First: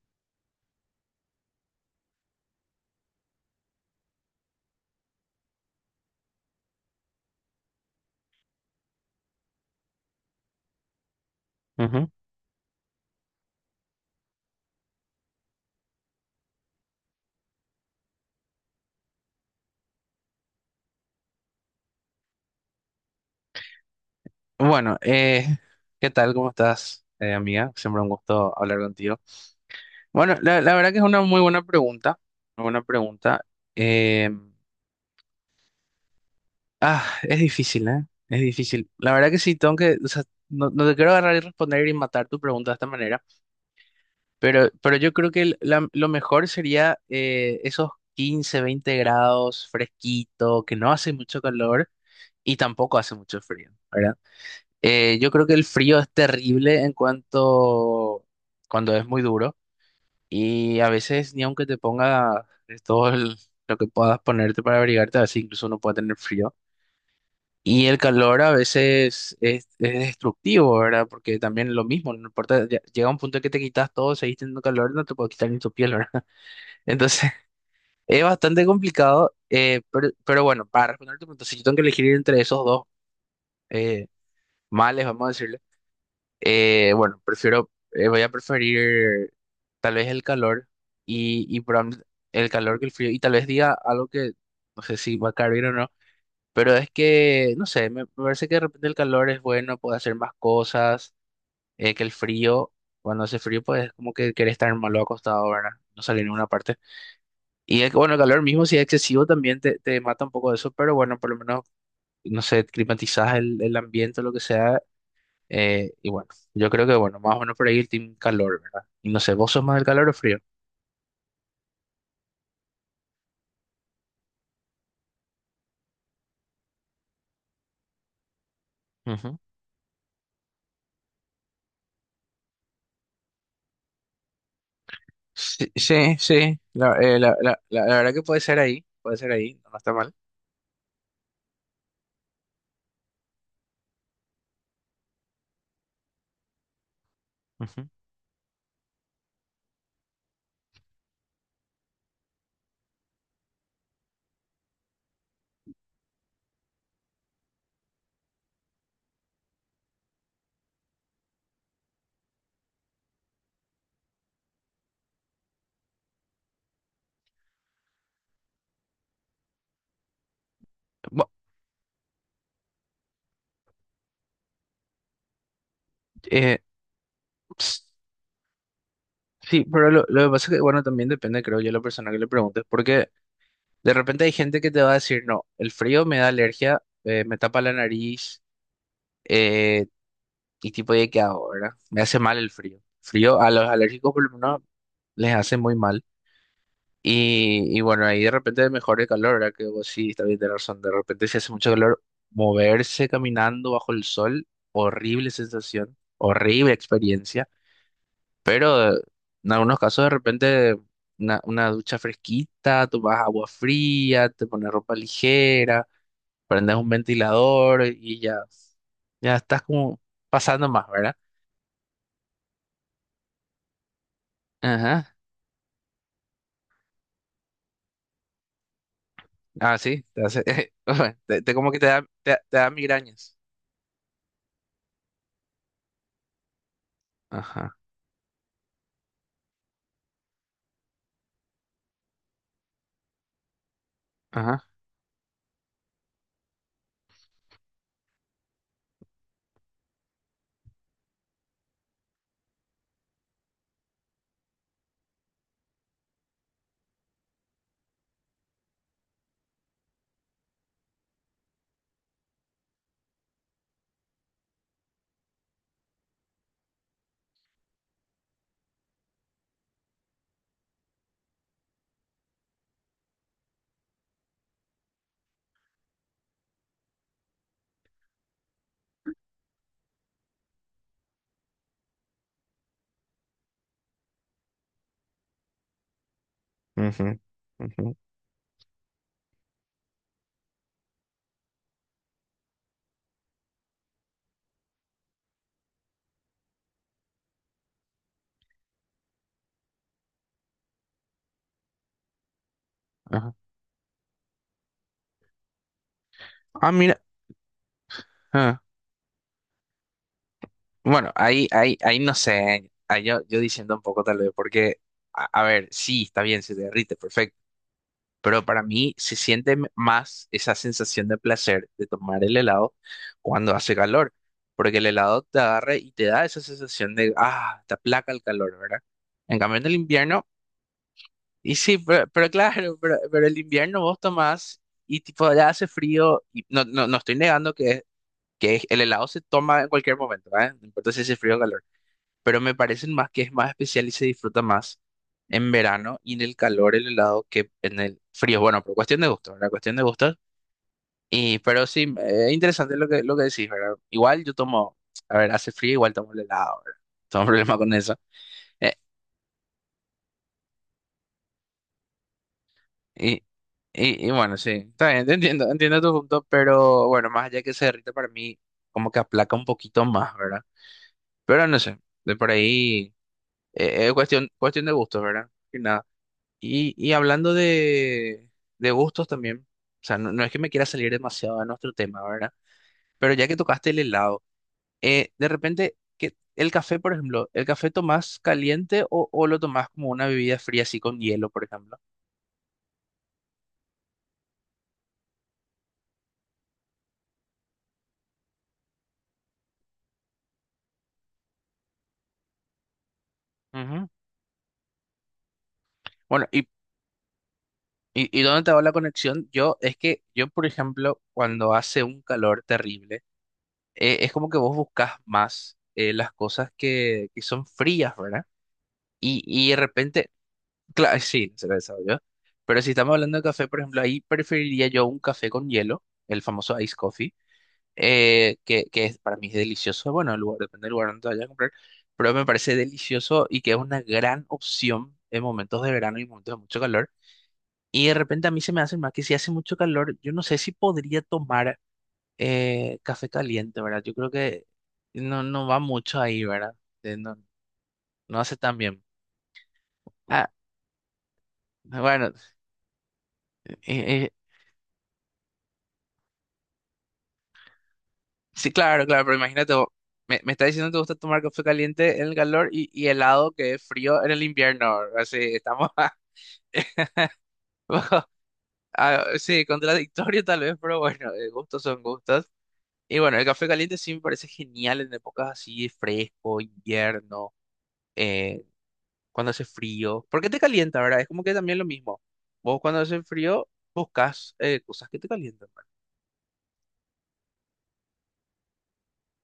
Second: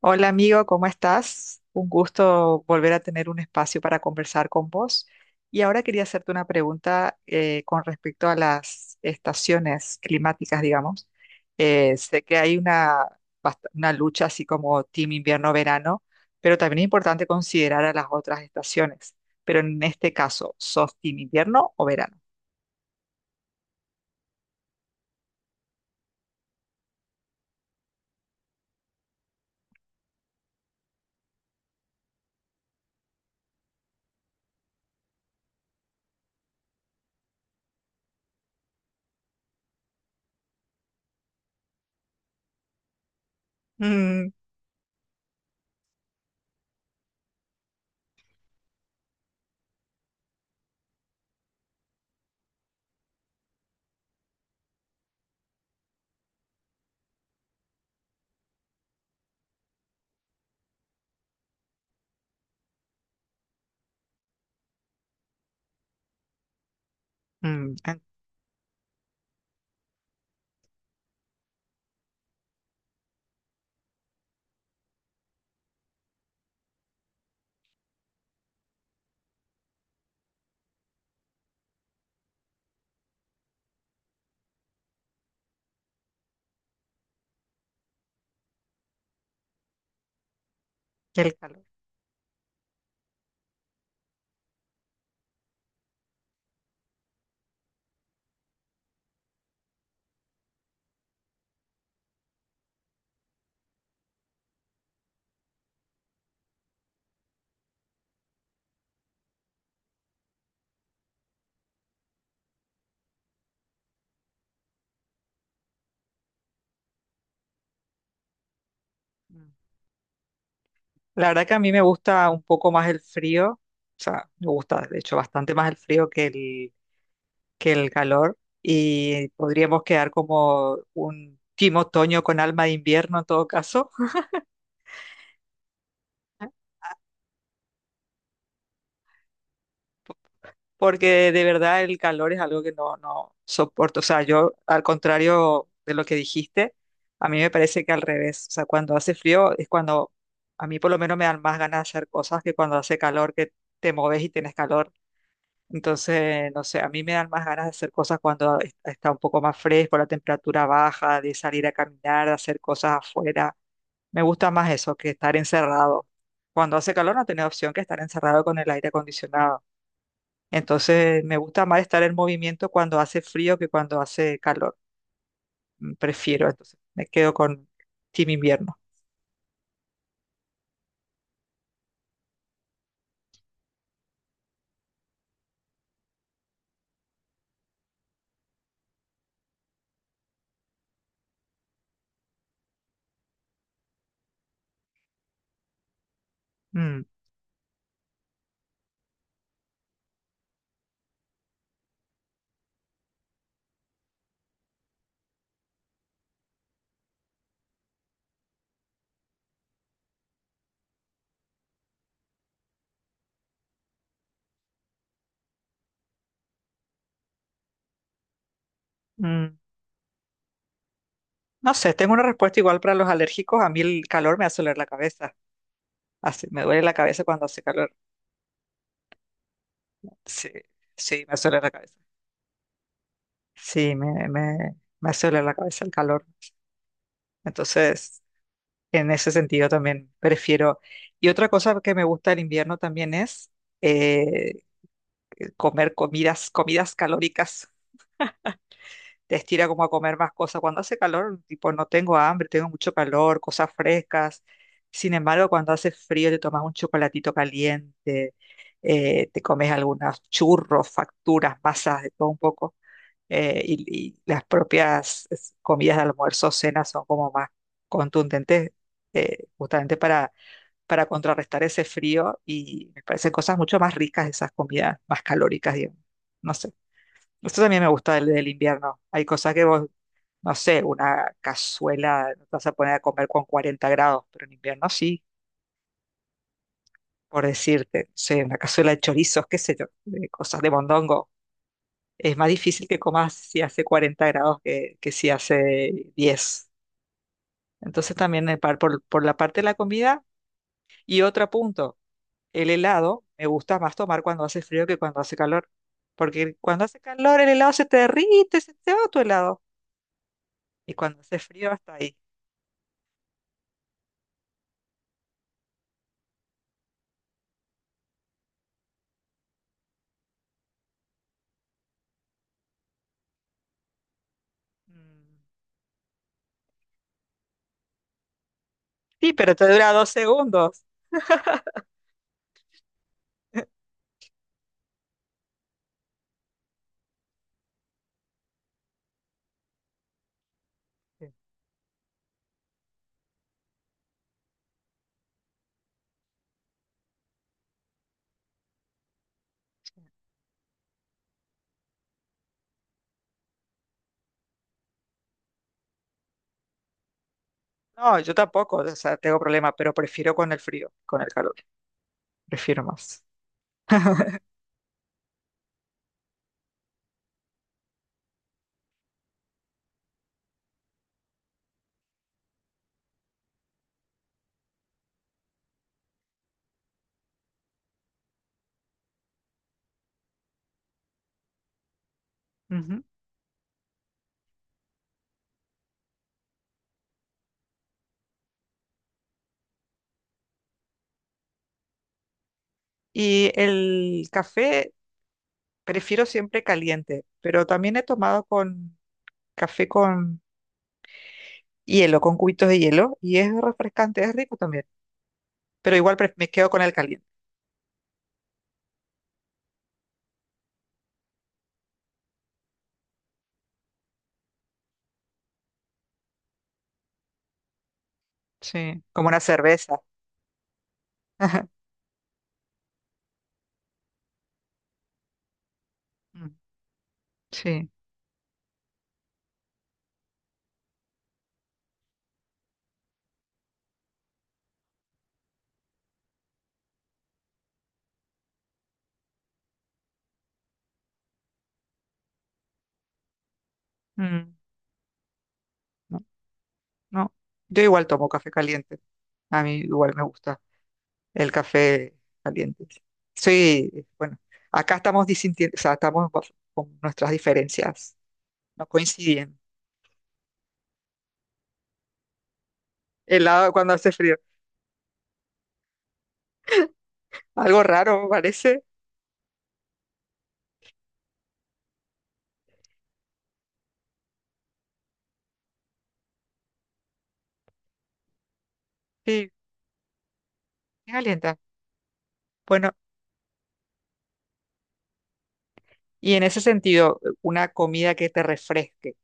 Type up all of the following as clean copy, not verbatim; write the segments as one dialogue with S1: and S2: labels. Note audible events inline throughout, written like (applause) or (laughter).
S1: Hola amigo, ¿cómo estás? Un gusto volver a tener un espacio para conversar con vos. Y ahora quería hacerte una pregunta con respecto a las estaciones climáticas, digamos.
S2: Ujú.
S1: Sé que hay una, una lucha así como team invierno-verano, pero también es importante considerar a las otras estaciones. Pero en este caso, ¿sos team invierno o verano?
S2: Bueno, ¿qué tal? ¿Cómo estás, amiga? Siempre un gusto hablar contigo. Bueno, la verdad que es una muy buena pregunta, una buena pregunta. Eh, es difícil, ¿eh? Es difícil. La verdad que sí, tengo que, o sea, no te quiero agarrar y responder y matar tu pregunta de esta manera,
S1: Mm,
S2: pero yo creo que lo mejor sería esos 15, 20 grados, fresquito, que no hace mucho calor y tampoco hace mucho frío, ¿verdad? Yo creo que el frío es terrible en cuanto cuando es muy duro y a veces ni aunque te ponga de todo lo que puedas ponerte para abrigarte, a veces incluso uno puede tener frío.
S1: mm,
S2: Y el
S1: ah,
S2: calor a veces es destructivo, ¿verdad? Porque también lo mismo, no importa, llega un punto que te quitas todo, seguís teniendo calor, no te puedes quitar ni tu piel, ¿verdad? (laughs) Entonces es bastante complicado, pero bueno, para responder tu pregunta, si yo tengo que elegir entre esos dos eh, males, vamos a decirlo. Bueno, voy a preferir tal vez el calor
S1: qué el
S2: y
S1: calor.
S2: probablemente el calor que el frío. Y tal vez diga algo que no sé si va a caer bien o no, pero es que, no sé, me parece que de repente el calor es bueno, puede hacer más cosas, que el frío, cuando hace frío, pues es como que querés estar malo acostado, ¿verdad? No salir en ninguna parte. Y es que, bueno, el calor mismo, si es excesivo, también te mata un poco de eso, pero bueno, por lo menos, no sé, climatizás el ambiente o lo que sea y bueno, yo creo que, bueno, más o menos por ahí el team calor, ¿verdad? Y no sé,
S1: Mm.
S2: ¿vos sos más del calor o frío?
S1: La verdad que a mí me gusta un poco más el frío, o sea, me gusta de hecho bastante más el frío que que el calor y
S2: Ujú.
S1: podríamos quedar como un team otoño con alma de invierno en todo caso,
S2: Sí, sí, sí. La verdad que puede ser ahí, no está mal.
S1: porque de verdad el calor es algo que no soporto. O sea, yo al contrario de lo que dijiste, a mí me parece
S2: Ujú.
S1: que al revés, o sea, cuando hace frío es cuando a mí por lo menos me dan más ganas de hacer cosas que cuando hace calor que te moves y tienes calor. Entonces, no sé, a mí me dan más ganas de hacer cosas cuando está un poco más fresco, la temperatura baja, de salir a caminar, de hacer cosas afuera. Me gusta más eso que estar encerrado. Cuando hace calor no tenés opción que estar encerrado con el aire acondicionado. Entonces,
S2: Bu-
S1: me gusta más estar en movimiento cuando hace frío que cuando hace calor. Prefiero,
S2: eh,
S1: entonces, me quedo con
S2: ps-
S1: team invierno.
S2: sí, pero lo que pasa es que, bueno, también depende, creo yo, la persona que le preguntes, porque de repente hay gente que te va a decir, no, el frío me da alergia, me tapa la nariz, eh, y tipo, de qué hago, ¿verdad? Me hace mal el frío. Frío a los alérgicos por lo menos les hace muy mal.
S1: Mm,
S2: Y bueno, ahí de repente mejor el calor, ¿verdad? Que vos sí, está bien, tenés razón. De repente si hace mucho calor, moverse caminando bajo el sol, horrible sensación, horrible experiencia. Pero en algunos casos de repente una ducha fresquita, tomás agua fría, te pones ropa ligera, prendes un ventilador y ya, ya
S1: mm.
S2: estás como pasando más, ¿verdad?
S1: No sé, tengo una respuesta igual para los alérgicos. A mí el calor me hace doler la
S2: Ajá.
S1: cabeza. Me duele la cabeza cuando hace calor.
S2: Ah, sí,
S1: Sí,
S2: (laughs)
S1: sí, me
S2: te-
S1: suele la
S2: como que te
S1: cabeza.
S2: da, te da migrañas.
S1: Sí, me suele la cabeza el calor.
S2: Ajá,
S1: Entonces, en ese sentido también prefiero. Y otra cosa que me gusta del invierno también es eh,
S2: ajá.
S1: comer comidas calóricas. Te estira como a comer más cosas. Cuando hace calor, tipo, no tengo hambre, tengo mucho calor, cosas frescas. Sin embargo, cuando hace frío, te tomas un chocolatito caliente, te comes algunos churros, facturas, masas, de todo un poco. Y las comidas de almuerzo, cenas son como más contundentes, justamente para contrarrestar ese frío y me parecen cosas mucho más ricas esas comidas, más calóricas, digamos. No sé. Esto también me gusta del invierno. Hay cosas que vos, no sé, una cazuela no te vas a poner a comer con 40 grados, pero en invierno sí,
S2: Ujú,
S1: por
S2: ujú,
S1: decirte, no sé, una cazuela de chorizos, qué sé yo, de cosas de mondongo es más difícil que comas si hace 40 grados que si hace 10. Entonces también por la parte de la comida. Y otro punto, el helado
S2: ajá.
S1: me gusta más tomar cuando hace frío que cuando hace calor. Porque
S2: Ah,
S1: cuando hace
S2: mira.
S1: calor el helado se te derrite,
S2: Ah.
S1: se te va tu helado. Y
S2: Bueno,
S1: cuando hace
S2: ahí,
S1: frío
S2: ahí,
S1: hasta
S2: ahí no
S1: ahí.
S2: sé. Ahí yo diciendo un poco tal vez, porque, a ver, sí, está bien, se derrite, perfecto. Pero para mí se siente más esa sensación de placer de tomar el helado cuando hace calor. Porque el helado te
S1: Mm,
S2: agarra y te da esa sensación de, te aplaca el calor, ¿verdad?
S1: Sí,
S2: En
S1: pero
S2: cambio,
S1: te
S2: en el
S1: dura dos
S2: invierno,
S1: segundos.
S2: y sí, pero, claro, pero el invierno
S1: (laughs)
S2: vos tomás y tipo ya hace frío, y no estoy negando que el helado se toma en cualquier momento, ¿eh? No importa si hace
S1: Sí.
S2: frío o calor, pero me parecen más que es más especial y se disfruta más en verano y en el calor el helado que en el frío. Bueno, por cuestión de gusto, ¿verdad? Cuestión de gustos. Pero sí, es interesante lo que decís, ¿verdad? Igual yo tomo, a ver, hace frío, igual tomo el helado, ¿verdad? (laughs) Tengo un problema con eso.
S1: No, yo
S2: Eh,
S1: tampoco, o sea, tengo problema, pero prefiero con el frío, con el calor, prefiero
S2: y,
S1: más.
S2: y bueno,
S1: (laughs)
S2: sí, está bien, te entiendo, entiendo tu punto, pero bueno, más allá que se derrita para mí, como que aplaca un poquito más, ¿verdad? Pero no sé, de por ahí. Es cuestión de gustos, ¿verdad? Y nada. Y hablando de gustos también, o sea, no es que me quiera salir demasiado de nuestro tema, ¿verdad?
S1: Ujú.
S2: Pero ya que tocaste el helado, de repente, el café, por ejemplo, ¿el café tomás caliente o lo tomás como una bebida fría así con hielo, por ejemplo?
S1: Y el café prefiero siempre caliente, pero también he tomado con café con hielo, con cubitos de hielo, y es
S2: Ujú.
S1: refrescante, es rico también. Pero igual
S2: Bueno, y,
S1: me quedo con el caliente.
S2: y, y dónde te va la conexión? Es que yo, por ejemplo, cuando hace un calor terrible, es como que vos buscas más las cosas que son frías, ¿verdad?
S1: Sí, como una
S2: Y de
S1: cerveza.
S2: repente Claro, sí, se lo he
S1: (laughs)
S2: sabido yo. Pero si estamos hablando de café, por ejemplo, ahí preferiría yo un café con hielo, el
S1: Mm,
S2: famoso ice coffee,
S1: Sí.
S2: para mí es delicioso. Bueno, depende del lugar donde te vayas a comprar, pero me parece delicioso y que es una gran opción en momentos de verano y momentos de mucho calor. Y de repente a mí se me hace más que si hace mucho calor, yo no sé si podría tomar café caliente, ¿verdad? Yo creo que
S1: Mm,
S2: no va mucho ahí,
S1: No,
S2: ¿verdad? Eh, No,
S1: no. Yo igual
S2: no
S1: tomo
S2: hace
S1: café
S2: tan bien.
S1: caliente. A mí igual me
S2: Ah,
S1: gusta el
S2: bueno.
S1: café caliente.
S2: Eh,
S1: Sí,
S2: eh,
S1: bueno, acá estamos disintiendo, o sea, estamos con nuestras diferencias,
S2: Sí, claro,
S1: no
S2: claro, pero imagínate,
S1: coinciden.
S2: vos, me está diciendo que te gusta tomar café caliente en el calor y helado que es
S1: Helado cuando
S2: frío en
S1: hace
S2: el
S1: frío.
S2: invierno. Así estamos. (laughs)
S1: Algo
S2: bajo-
S1: raro, parece.
S2: ah, sí, contradictorio tal vez, pero bueno, gustos son gustos. Y bueno, el café caliente sí me parece genial en épocas así de fresco, invierno, eh, cuando hace
S1: Sí,
S2: frío. Porque te calienta, ¿verdad? Es como que
S1: caliente.
S2: también lo mismo. Vos cuando
S1: Bueno,
S2: hace frío buscas cosas que te calientan.
S1: y en ese sentido, una comida que te refresque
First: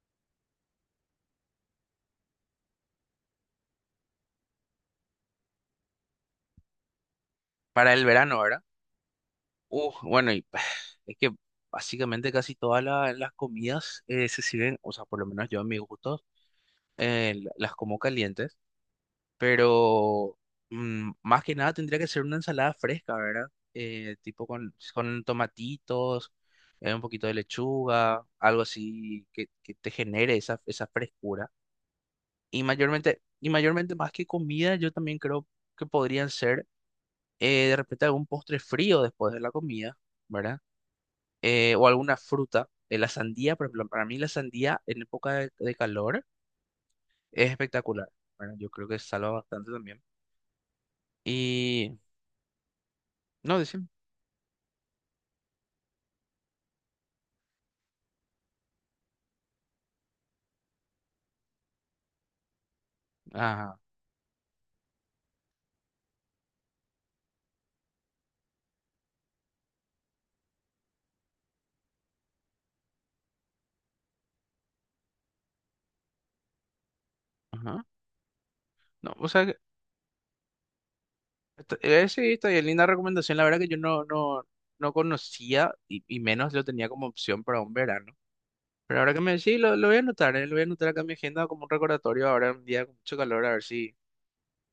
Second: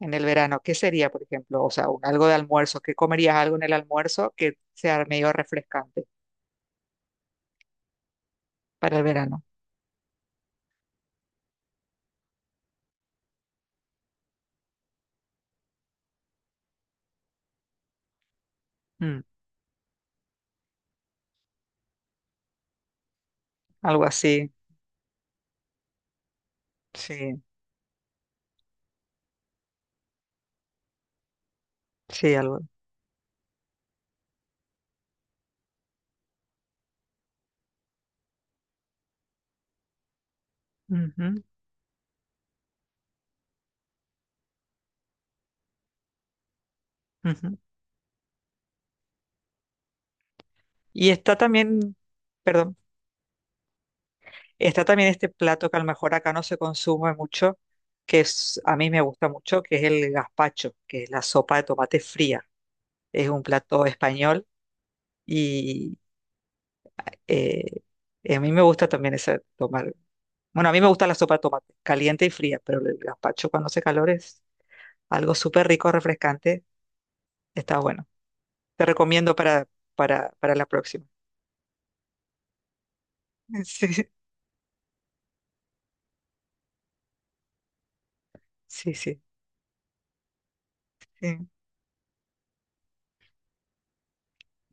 S1: en el verano, ¿qué sería, por ejemplo? O sea, algo de almuerzo, ¿qué comerías algo en el almuerzo que sea medio refrescante
S2: Para el verano, ¿verdad?
S1: para el verano?
S2: Bueno, y (sighs) es que básicamente casi todas las comidas se sirven, o sea, por lo menos yo en mis gustos, las como calientes,
S1: Mm,
S2: pero más que nada tendría que ser una ensalada fresca, ¿verdad?
S1: algo
S2: Tipo
S1: así,
S2: con, tomatitos, un poquito de
S1: sí,
S2: lechuga, algo así que te genere esa frescura.
S1: sí, algo.
S2: Y mayormente más que comida, yo también creo que podrían ser de repente algún postre frío después de la comida, ¿verdad?
S1: Ujú,
S2: O alguna fruta. La sandía, por ejemplo, para mí la sandía en época de, calor es
S1: ujú.
S2: espectacular. Bueno, yo creo que salva bastante también.
S1: Y está también,
S2: Y
S1: perdón,
S2: no, decime.
S1: está también este plato que a lo mejor acá no se consume mucho, que es, a mí me gusta mucho, que es el gazpacho, que es la sopa de tomate fría. Es un
S2: Ajá,
S1: plato español. Eh, y a mí me gusta también esa tomar. Bueno, a mí me gusta la sopa de tomate, caliente y fría, pero el gazpacho cuando hace calor es algo súper rico, refrescante. Está
S2: ajá.
S1: bueno. Te
S2: No, o
S1: recomiendo
S2: sea, que
S1: para la próxima. (laughs)
S2: sí, está bien, linda recomendación. La verdad que yo no,
S1: Sí,
S2: no, no conocía y menos lo tenía como opción para un verano.
S1: sí,
S2: Pero ahora que
S1: sí,
S2: me decís, lo voy a anotar acá en mi agenda
S1: sí.
S2: como un recordatorio ahora un día con mucho calor, a ver si,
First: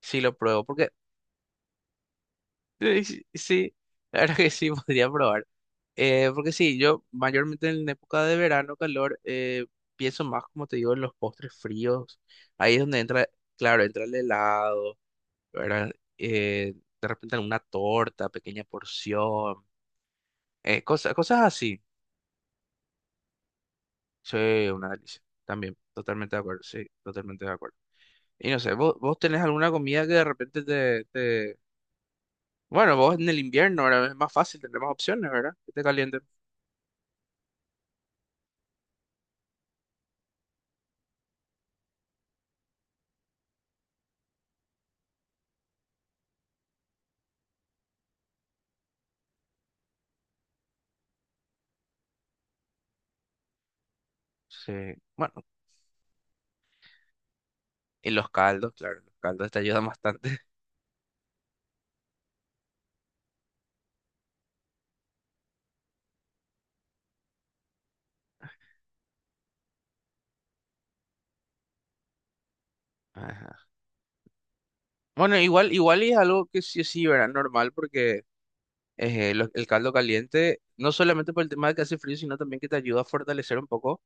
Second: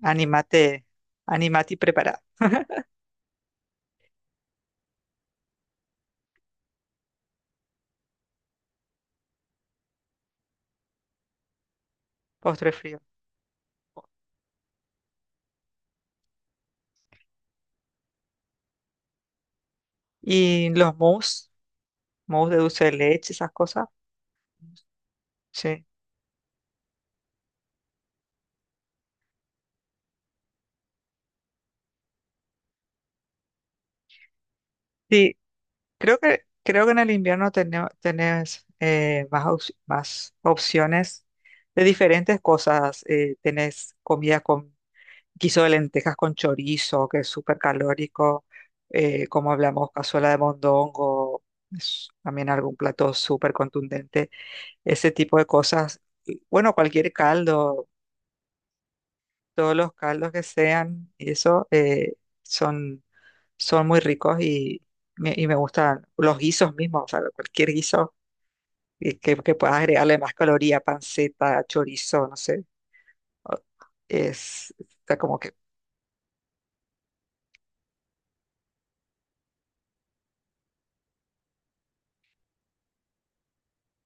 S2: si lo pruebo.
S1: Anímate,
S2: Porque
S1: anímate y prepara
S2: Sí, sí, la verdad que sí, (laughs) podría probar. Porque sí, yo mayormente en la época de verano, calor, pienso más, como te digo, en los postres fríos.
S1: postre
S2: Ahí es
S1: frío.
S2: donde entra, claro, entra el helado, ¿verdad? Eh, de repente alguna torta, pequeña porción,
S1: Y los
S2: cosas
S1: mousse,
S2: así.
S1: mousse de dulce de leche, esas cosas.
S2: Sí, una delicia. También,
S1: Sí.
S2: totalmente de acuerdo, sí, totalmente de acuerdo. Y no sé, ¿vos, tenés alguna comida que de repente te, te? Bueno, vos en el invierno, ahora es más fácil, tenés opciones,
S1: Sí,
S2: ¿verdad? Que te caliente.
S1: Creo que en el invierno tenés más opciones de diferentes cosas. Tenés comida con guiso de lentejas con chorizo, que es súper calórico, como hablamos, cazuela de mondongo, es también algún plato súper contundente.
S2: Sí.
S1: Ese tipo
S2: Bueno,
S1: de cosas. Y, Bueno, cualquier caldo,
S2: y los caldos, claro, los caldos te
S1: todos
S2: ayudan
S1: los caldos
S2: bastante.
S1: que
S2: (laughs)
S1: sean, y eso son, son muy ricos y y me gustan los guisos mismos, o sea, cualquier guiso que puedas agregarle más caloría, panceta, chorizo, no sé, o-
S2: Ajá.
S1: está
S2: Bueno,
S1: como que,
S2: igual y es algo que sí, sí, ¿verdad? Normal, porque el caldo caliente, no solamente por el tema de que hace frío, sino también que te ayuda a fortalecer un poco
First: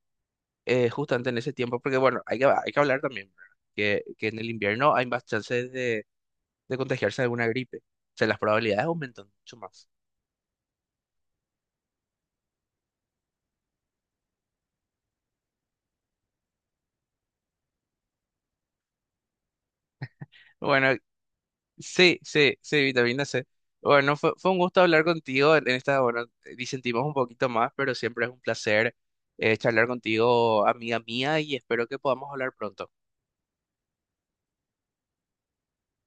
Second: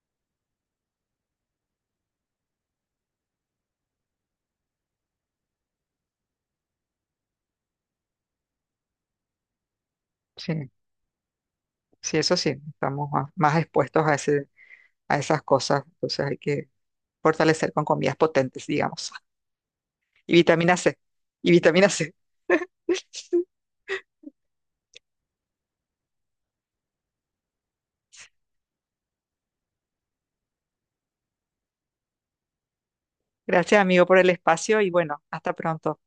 S2: justamente en ese tiempo, porque bueno, hay que hablar también, ¿verdad? Que en el invierno hay más chances de, contagiarse de alguna gripe. O sea, las probabilidades aumentan mucho más.
S1: sí, sí, eso sí, estamos más expuestos a ese, a esas cosas, entonces hay que fortalecer con comidas potentes, digamos, y vitamina
S2: Bueno,
S1: C, y vitamina C.
S2: sí, sí, sí, vitamina
S1: (laughs)
S2: C. Bueno, fue un gusto hablar contigo en esta, bueno, disentimos un poquito más, pero siempre es un placer charlar contigo, amiga mía, y espero que podamos hablar pronto.
S1: Gracias, amigo, por el espacio y bueno, hasta pronto.